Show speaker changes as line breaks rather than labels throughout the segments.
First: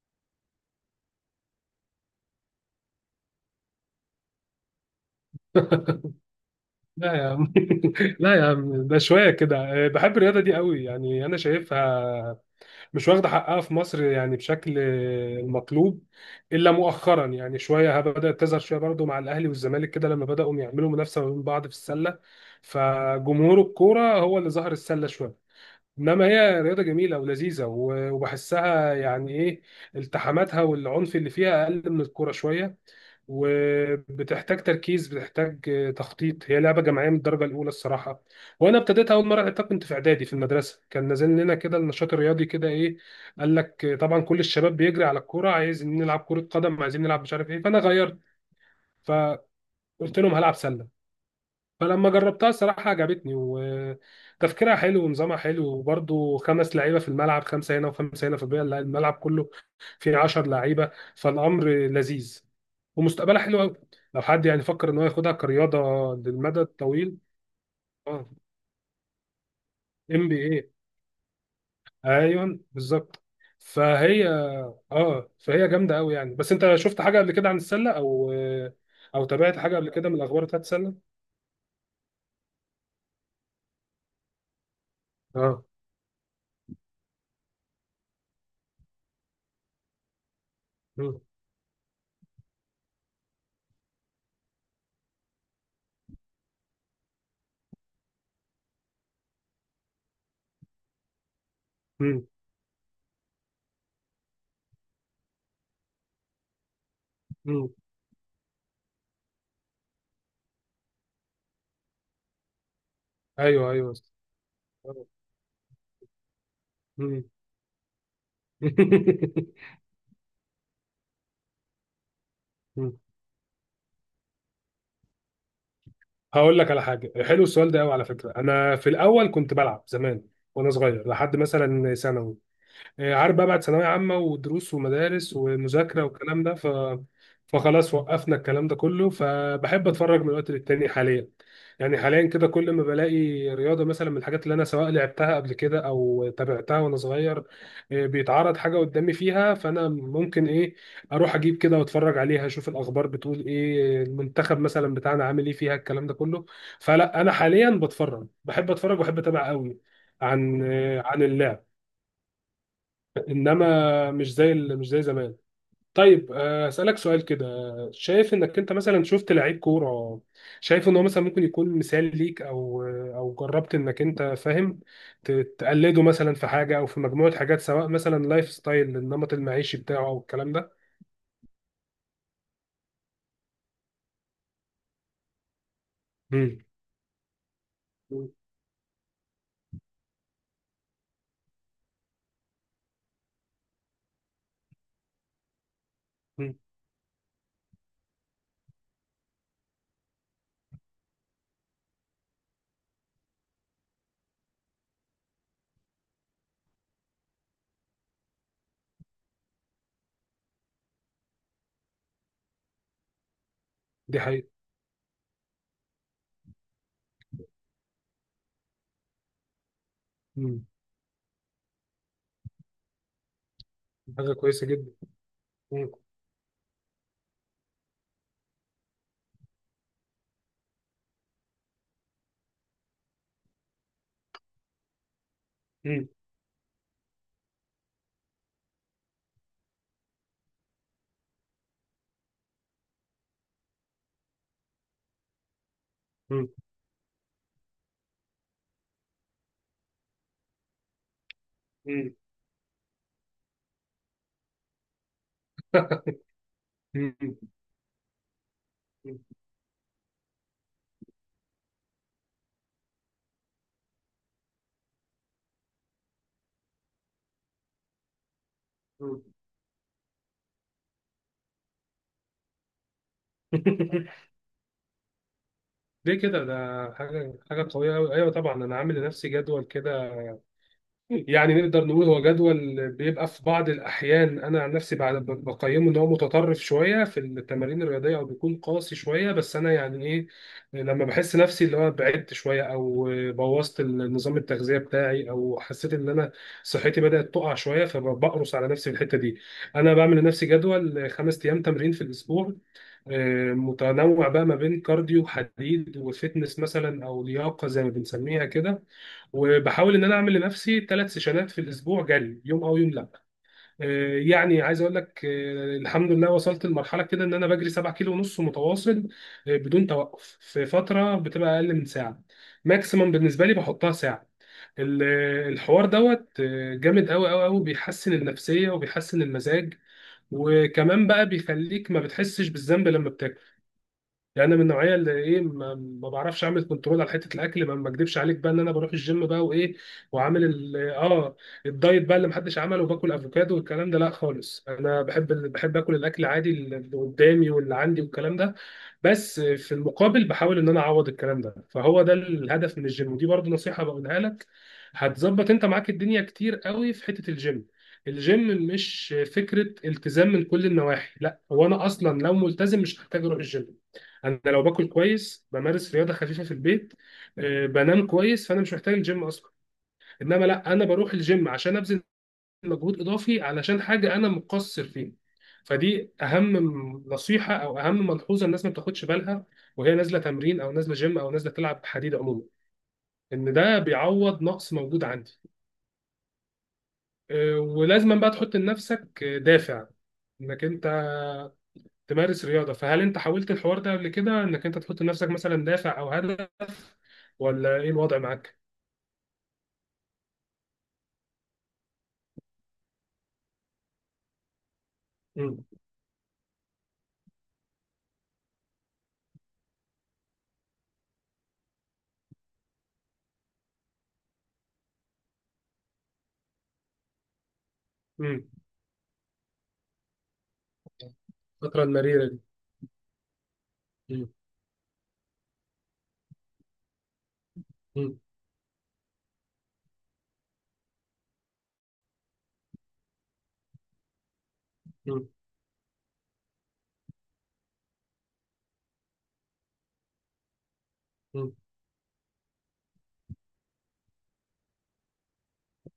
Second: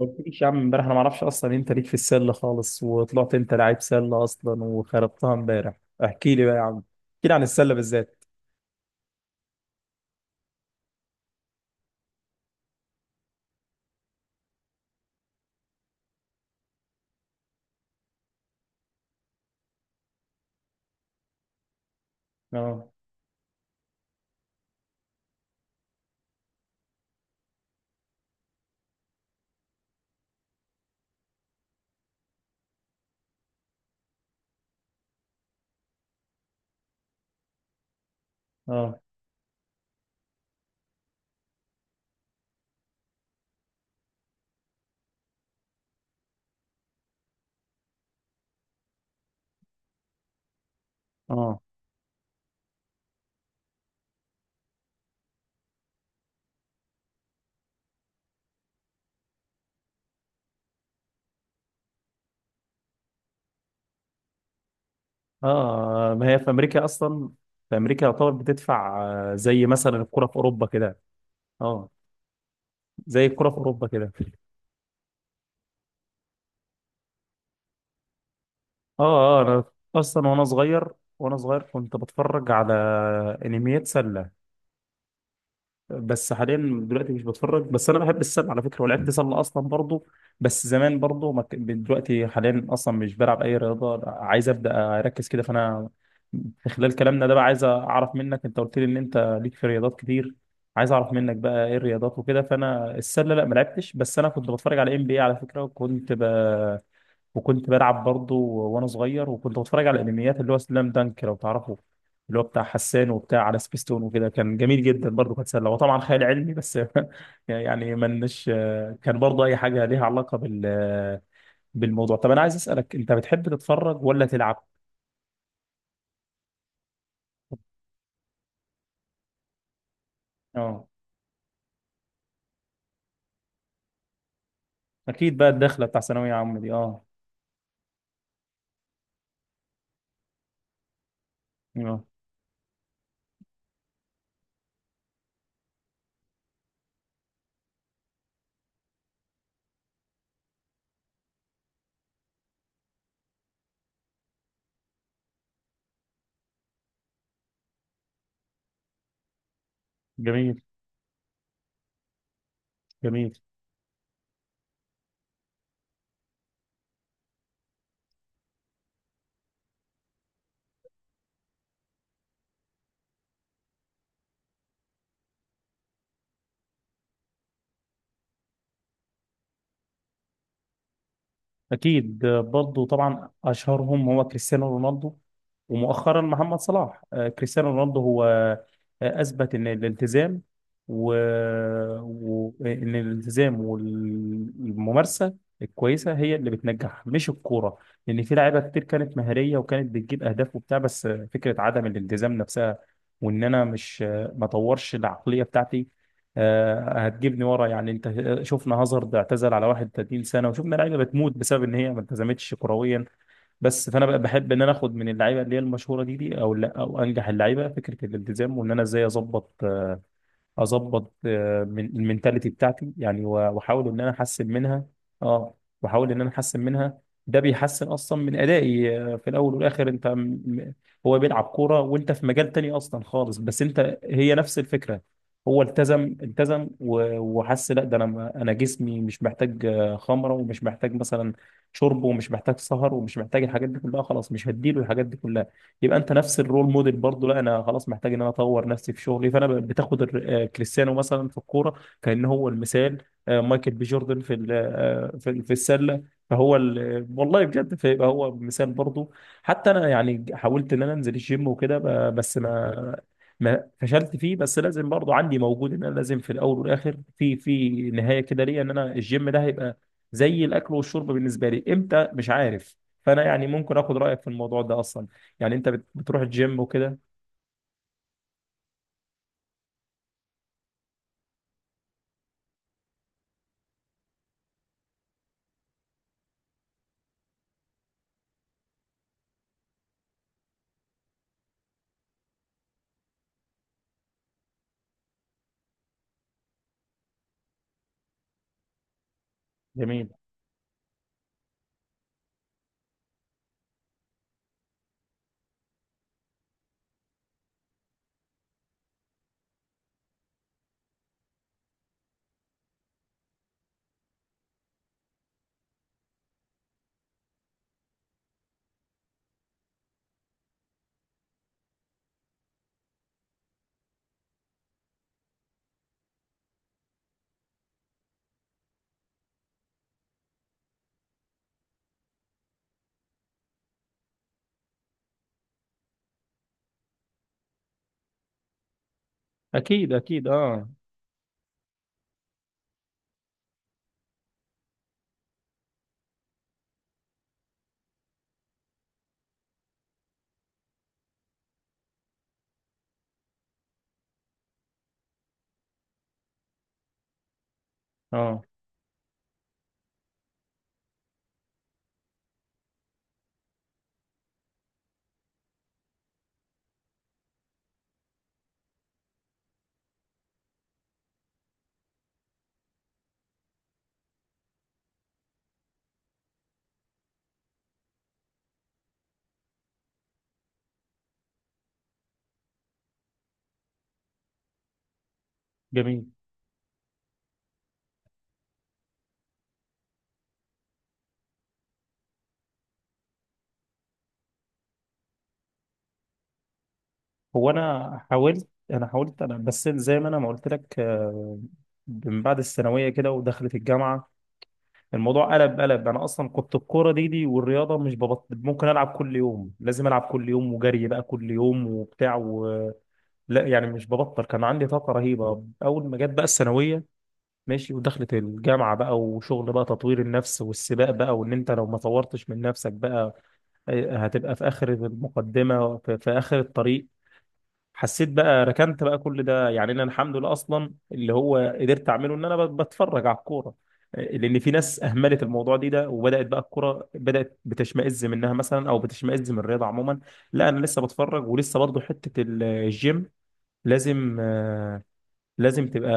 ما قلتليش يا عم، امبارح انا ما اعرفش اصلا انت ليك في السله خالص، وطلعت انت لعيب سله اصلا وخربتها امبارح. احكي لي بقى يا عم،
لا
احكي
يا
لي عن
عم.
السله بالذات.
لا يا عم ده شويه كده. بحب الرياضه دي قوي، يعني انا شايفها مش واخده حقها في مصر يعني بشكل المطلوب، الا مؤخرا يعني شويه بدات تظهر شويه برضو مع الاهلي والزمالك كده لما بداوا يعملوا منافسه ما بين بعض في السله.
اه.
فجمهور الكوره هو اللي ظهر السله شويه، انما هي رياضه جميله ولذيذه و- وبحسها يعني ايه، التحاماتها والعنف اللي فيها اقل من الكوره شويه، وبتحتاج تركيز، بتحتاج تخطيط. هي لعبه جماعيه من الدرجه الاولى الصراحه. وانا
اه.
ابتديتها اول مره لعبتها كنت في اعدادي في المدرسه، كان نازل لنا كده النشاط الرياضي كده ايه، قال لك طبعا كل الشباب بيجري على الكوره، عايزين نلعب كره قدم، عايزين نلعب مش عارف ايه، فانا غيرت، فقلت لهم هلعب سله.
اه.
فلما جربتها الصراحة عجبتني، وتفكيرها حلو، ونظامها حلو، وبرضه خمس لعيبة في الملعب، خمسة هنا وخمسة هنا، في البيئة الملعب كله فيه 10 لعيبة، فالأمر لذيذ ومستقبلها حلو أوي لو حد يعني فكر إن هو ياخدها كرياضة
اه. ما هي في
للمدى
امريكا
الطويل.
اصلا، في امريكا يعتبر
اه.
بتدفع. زي مثلا الكره
ام
في
بي اي.
اوروبا كده. اه.
أيوه بالظبط.
زي الكره في اوروبا كده.
فهي اه فهي جامدة أوي يعني. بس أنت شفت حاجة قبل كده عن السلة أو أو
اه، اه،
تابعت
انا
حاجة قبل كده من
اصلا، وانا
الأخبار بتاعت
صغير
السلة؟
وانا صغير كنت بتفرج على انميات سله.
اه.
بس حاليا دلوقتي مش بتفرج، بس انا بحب السله على فكره ولعبت سله اصلا برضو. بس زمان
مم.
برضو ما كان- دلوقتي حاليا اصلا مش بلعب اي رياضه، عايز ابدا اركز كده فانا في خلال كلامنا ده بقى عايز اعرف منك، انت قلت لي ان انت ليك في رياضات كتير، عايز اعرف منك بقى ايه الرياضات
مم.
وكده. فانا السله لا ما لعبتش، بس انا كنت بتفرج على NBA على فكره، وكنت
مم.
وكنت بلعب برضو وانا صغير، وكنت بتفرج على الانميات اللي هو سلام دانك لو تعرفه، اللي هو بتاع حسان وبتاع على
أيوه أيوه.
سبيستون وكده. كان جميل
آه،
جدا برضه، كانت سله وطبعا خيال علمي بس.
مم.
يعني منش كان برضه اي حاجه ليها علاقه بالموضوع. طب انا عايز اسالك، انت بتحب تتفرج ولا تلعب؟
هقول لك على حاجه، حلو السؤال ده قوي على فكره. انا في الاول كنت بلعب زمان وانا
اه.
صغير لحد مثلا ثانوي، عارف بقى بعد ثانوية عامة ودروس ومدارس
اكيد بقى الدخله بتاع
ومذاكرة
ثانويه
والكلام ده
عامه دي، اه.
فخلاص وقفنا الكلام ده كله. فبحب اتفرج من وقت للتاني حاليا، يعني
اه.
حاليا كده كل ما بلاقي رياضة مثلا من الحاجات اللي انا سواء لعبتها قبل كده او تابعتها وانا صغير، بيتعرض حاجة قدامي فيها فانا ممكن ايه اروح اجيب كده واتفرج عليها، اشوف الاخبار بتقول ايه، المنتخب مثلا بتاعنا عامل ايه فيها، الكلام ده كله. فلا انا حاليا بتفرج، بحب اتفرج وبحب اتابع قوي
جميل.
عن عن اللعب،
جميل.
انما مش زي مش زي زمان. طيب اسالك سؤال كده، شايف انك انت مثلا شفت لعيب كوره، شايف ان هو مثلا ممكن يكون مثال ليك او او جربت انك انت فاهم ت- تقلده مثلا في حاجه او في مجموعه حاجات، سواء مثلا لايف ستايل النمط المعيشي بتاعه او الكلام ده.
أكيد برضو طبعا أشهرهم هو كريستيانو رونالدو، ومؤخرا محمد
مم.
صلاح. كريستيانو رونالدو هو
مم.
أثبت إن الالتزام و... إن الالتزام والممارسة الكويسة هي اللي
مم.
بتنجح، مش الكورة. لأن في لعيبة كتير كانت مهارية وكانت بتجيب أهداف وبتاع، بس فكرة عدم الالتزام نفسها، وإن أنا مش ما طورش العقلية بتاعتي هتجيبني ورا يعني. انت شفنا هازارد اعتزل على 31 سنه، وشفنا لعيبه بتموت بسبب ان هي ما التزمتش كرويا. بس فانا بقى
دي حقيقه.
بحب ان انا اخد من اللعيبه اللي هي المشهوره دي او لا او انجح اللعيبه، فكره الالتزام، وان انا ازاي اظبط آه،
مم.
اظبط آه، من المينتاليتي بتاعتي، يعني واحاول ان انا
حاجه
احسن
كويسه
منها.
جدا.
اه.
مم.
واحاول ان انا احسن منها، ده بيحسن اصلا من ادائي في الاول والاخر. انت م- هو بيلعب كوره وانت في مجال تاني اصلا خالص، بس انت هي نفس الفكره. هو
مم.
التزم التزم وحس، لا ده انا انا جسمي مش محتاج خمره، ومش محتاج مثلا شرب، ومش محتاج سهر، ومش محتاج الحاجات دي كلها. خلاص مش هديله الحاجات دي كلها. يبقى انت نفس
مم.
الرول موديل برضه، لا انا خلاص محتاج ان انا اطور نفسي في شغلي. فانا بتاخد كريستيانو مثلا في الكوره
مم.
كان هو المثال، مايكل بي جوردن في في السله، فهو
مم.
والله بجد فيبقى هو مثال برضه.
مم.
حتى انا يعني حاولت ان انا انزل الجيم وكده بس ما فشلت فيه، بس لازم برضه عندي موجود ان انا لازم في الاول والاخر في نهايه كده ليا، ان انا
مم.
الجيم ده هيبقى زي الاكل والشرب بالنسبه لي، امتى مش عارف. فانا يعني ممكن اخد رايك في الموضوع ده اصلا. يعني انت
ليه
بتروح
كده ده؟
الجيم وكده؟
حاجه قويه قوي، ايوه طبعا انا عامل لنفسي جدول كده، يعني نقدر نقول هو جدول بيبقى في بعض الأحيان. أنا عن نفسي بعد بقيمه إن هو متطرف شوية في التمارين الرياضية أو بيكون قاسي شوية، بس أنا يعني إيه، لما بحس نفسي اللي هو بعدت شوية أو بوظت النظام التغذية بتاعي أو حسيت إن أنا صحتي بدأت تقع شوية، فبقرص على نفسي في الحتة دي. أنا
جميل.
بعمل لنفسي جدول 5 أيام تمرين في الأسبوع، متنوع بقى ما بين كارديو حديد وفتنس مثلا أو لياقة زي ما بنسميها كده. وبحاول ان انا اعمل لنفسي 3 سيشنات في الاسبوع، جري يوم او يوم لا. يعني عايز اقول لك الحمد لله وصلت لمرحله كده ان انا بجري 7 كيلو ونص متواصل، بدون توقف في فتره بتبقى اقل من ساعه. ماكسيمم بالنسبه لي بحطها ساعه. ال- الحوار دوت جامد قوي قوي قوي، بيحسن النفسيه وبيحسن المزاج، وكمان بقى بيخليك ما بتحسش بالذنب لما، يعني انا من النوعيه اللي ايه ما بعرفش اعمل كنترول على حته الاكل، ما اكدبش عليك بقى ان انا بروح الجيم بقى وايه،
اكيد، اكيد،
وعامل
اه،
الدايت بقى اللي محدش عمله، وباكل افوكادو والكلام ده لا خالص، انا بحب بحب اكل الاكل عادي اللي قدامي واللي عندي والكلام ده، بس في المقابل بحاول ان انا اعوض الكلام ده، فهو ده الهدف من الجيم. ودي برضو نصيحه بقولها لك، هتظبط انت معاك الدنيا كتير قوي في حته الجيم.
اه.
الجيم مش فكره التزام من كل النواحي، لا، هو انا اصلا لو ملتزم مش هحتاج اروح الجيم، انا لو باكل كويس، بمارس رياضه خفيفه في البيت، بنام كويس، فانا مش محتاج الجيم اصلا. انما لا، انا بروح الجيم عشان ابذل مجهود اضافي علشان حاجه انا مقصر فيها. فدي اهم نصيحه او اهم ملحوظه الناس ما بتاخدش بالها وهي نازله تمرين او نازله جيم او نازله تلعب حديد عموما، ان ده بيعوض نقص موجود عندي.
جميل.
ولازما بقى تحط لنفسك دافع انك انت تمارس رياضه. فهل انت حاولت الحوار ده قبل كده انك انت تحط لنفسك مثلا دافع او هدف،
هو
ولا ايه
انا
الوضع
حاولت
معاك؟
انا حاولت انا، بس زي ما انا ما قلت لك من بعد الثانويه كده ودخلت الجامعه، الموضوع قلب قلب. انا اصلا كنت الكوره دي والرياضه مش ممكن العب كل يوم، لازم العب كل يوم وجري بقى كل يوم وبتاع لا يعني مش ببطل، كان عندي طاقه رهيبه اول ما جت بقى الثانويه. ماشي، ودخلت
مم.
الجامعه بقى، وشغل بقى تطوير النفس والسباق بقى، وان انت لو ما
الفترة المريرة
طورتش
دي.
من نفسك بقى
مم.
هتبقى في اخر المقدمه، في اخر الطريق. حسيت
مم.
بقى ركنت بقى كل ده، يعني انا الحمد لله اصلا اللي هو قدرت اعمله ان انا بتفرج على الكوره، لان في ناس اهملت
مم.
الموضوع ده وبدات بقى الكوره بدات بتشمئز منها مثلا، او بتشمئز من الرياضه عموما. لا انا لسه بتفرج،
مم.
ولسه برضو حته الجيم لازم آه، لازم تبقى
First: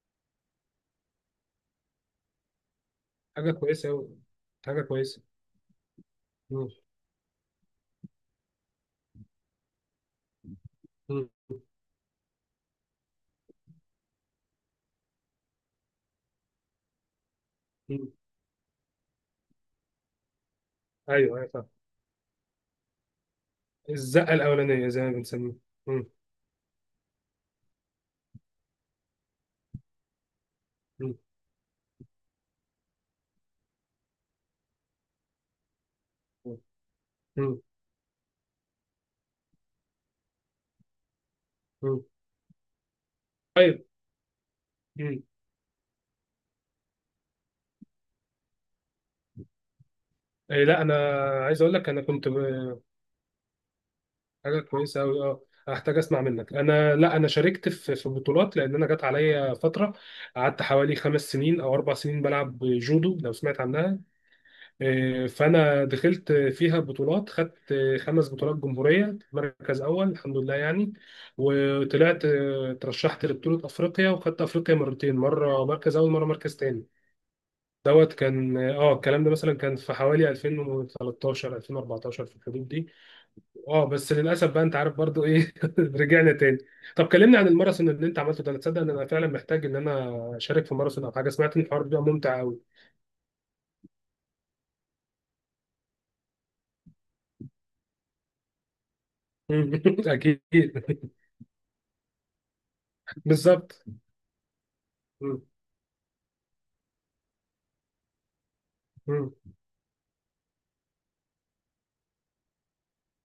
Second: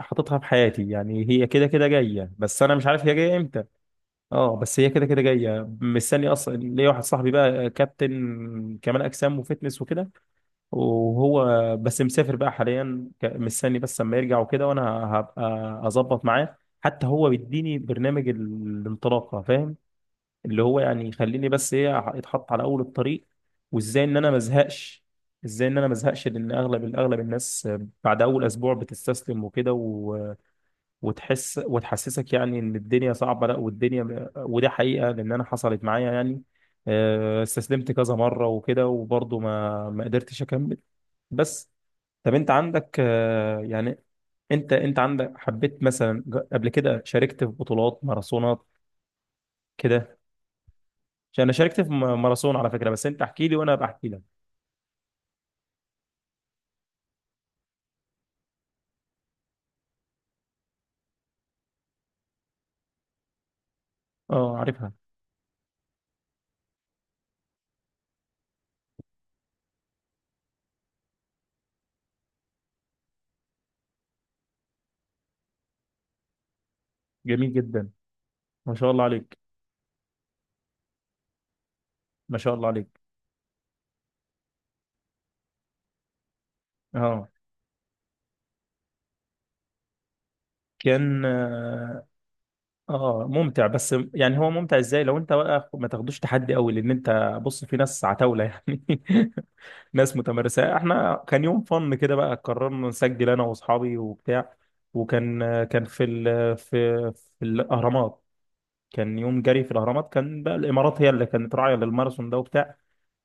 حاططها في حياتي، يعني هي كده كده جايه، بس انا مش عارف هي جايه
حاجة
امتى.
كويسة أوي.
اه بس
حاجة
هي كده كده
كويسة.
جايه. مستني اصلا
مم.
ليا واحد صاحبي بقى، كابتن كمال اجسام وفتنس وكده،
مم.
وهو بس مسافر بقى حاليا، مستني بس لما يرجع وكده، وانا هبقى اظبط معاه. حتى هو بيديني
مم.
برنامج الانطلاقه، فاهم؟ اللي هو يعني
أيوه أيوه
يخليني
فاهم.
بس ايه، اتحط على اول الطريق، وازاي ان انا
الزقة
ما
الأولانية زي
ازهقش.
ما بنسميها. مم.
لان اغلب، اغلب الناس بعد اول اسبوع بتستسلم وكده،
مم.
وتحس وتحسسك يعني ان الدنيا صعبه. لا والدنيا، وده حقيقه، لان انا حصلت معايا يعني
مم.
استسلمت كذا مره وكده، وبرضه ما قدرتش اكمل. بس
مم.
طب انت عندك
طيب.
يعني انت
مم.
عندك، حبيت مثلا، قبل كده شاركت في بطولات ماراثونات كده؟
إيه، لا أنا
عشان انا
عايز أقول
شاركت في
لك، أنا كنت
ماراثون على فكره. بس انت احكي لي وانا بحكي لك.
حاجة كويسة أوي أه، هحتاج أسمع منك. أنا لا، أنا شاركت في بطولات، لأن أنا جت عليا فترة قعدت حوالي 5 سنين أو 4 سنين بلعب جودو لو سمعت عنها.
اه، عارفها.
إيه، فانا دخلت فيها بطولات، خدت خمس بطولات جمهوريه مركز اول، الحمد لله يعني. وطلعت ترشحت لبطوله افريقيا وخدت افريقيا مرتين، مره مركز اول مره مركز تاني.
جميل جدا.
دوت كان
ما شاء
اه
الله
الكلام ده
عليك،
مثلا كان في حوالي 2013 2014 في
ما شاء الله
الحدود دي.
عليك.
اه بس للاسف بقى انت عارف برضو ايه، رجعنا تاني. طب
اه.
كلمني عن الماراثون اللي انت عملته ده، انا تصدق ان انا فعلا محتاج ان انا اشارك في ماراثون او
كان
حاجه، سمعت ان الحوار ده ممتع قوي.
اه ممتع، بس يعني هو ممتع ازاي لو انت بقى ما تاخدوش تحدي قوي؟ لان انت بص، في ناس عتاولة يعني، ناس
اكيد.
متمرسة. احنا كان يوم فن كده بقى، قررنا نسجل انا
بالظبط.
واصحابي وبتاع. وكان في ال في في الاهرامات كان
مم.
يوم جري في الاهرامات، كان بقى الامارات هي اللي كانت راعية للماراثون ده وبتاع،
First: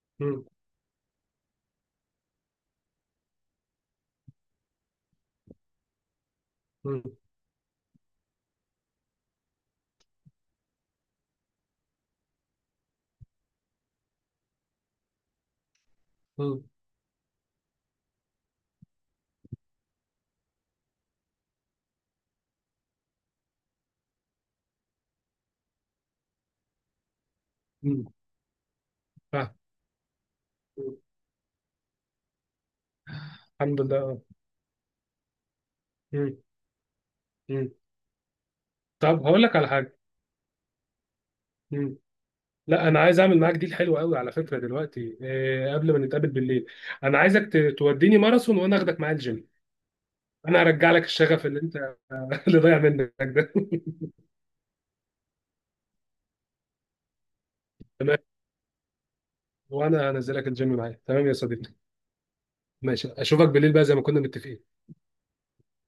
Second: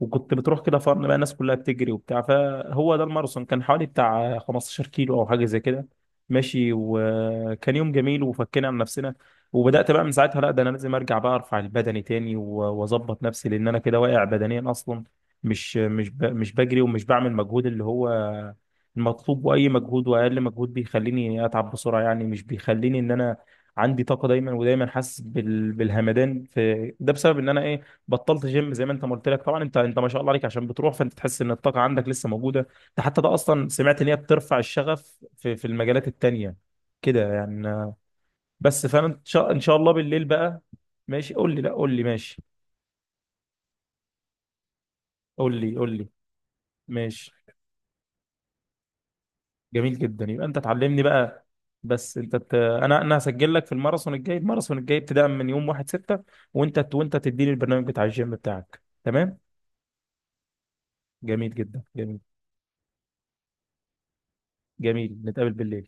وكنت
مم.
بتروح كده فرن بقى. الناس كلها بتجري وبتاع، فهو ده الماراثون، كان حوالي بتاع 15 كيلو او حاجه زي كده، ماشي.
مم.
وكان يوم جميل، وفكينا عن نفسنا. وبدات بقى من ساعتها، لا ده انا لازم ارجع بقى، ارفع البدني تاني واظبط نفسي، لان انا كده واقع بدنيا اصلا، مش
مم.
بجري ومش بعمل مجهود اللي هو المطلوب. واي مجهود، واقل مجهود بيخليني اتعب بسرعه، يعني مش بيخليني ان انا عندي طاقه دايما. ودايما حاسس بالهمدان في ده، بسبب ان انا
مم.
بطلت جيم. زي ما انت ما قلت لك،
فاهم.
طبعا انت ما شاء الله عليك عشان بتروح،
مم.
فانت تحس ان الطاقه عندك لسه موجوده. ده حتى ده اصلا
الحمد لله
سمعت ان هي
آه.
بترفع الشغف في المجالات
مم.
التانيه كده
مم.
يعني. بس فانا ان
طب هقول
شاء
لك
ان
على
شاء الله
حاجه.
بالليل بقى. ماشي قول لي، لا قول
مم.
لي ماشي،
لا انا عايز اعمل معاك ديل حلو قوي على فكره دلوقتي،
قول
إيه
لي
قبل
قول
ما
لي
نتقابل بالليل، انا
ماشي.
عايزك توديني ماراثون وانا اخدك معايا الجيم،
جميل جدا، يبقى انت
انا هرجع
تعلمني
لك
بقى.
الشغف اللي انت
بس انت
اللي ضايع
انا
منك
انا
ده.
هسجل لك في الماراثون الجاي ابتداء من يوم 1/6، وانت تديني البرنامج بتاع
تمام.
الجيم بتاعك، تمام.
وانا هنزلك الجيم معايا، تمام يا
جميل
صديقي.
جدا، جميل.
ماشي اشوفك بالليل بقى زي ما كنا متفقين.
جميل. نتقابل بالليل.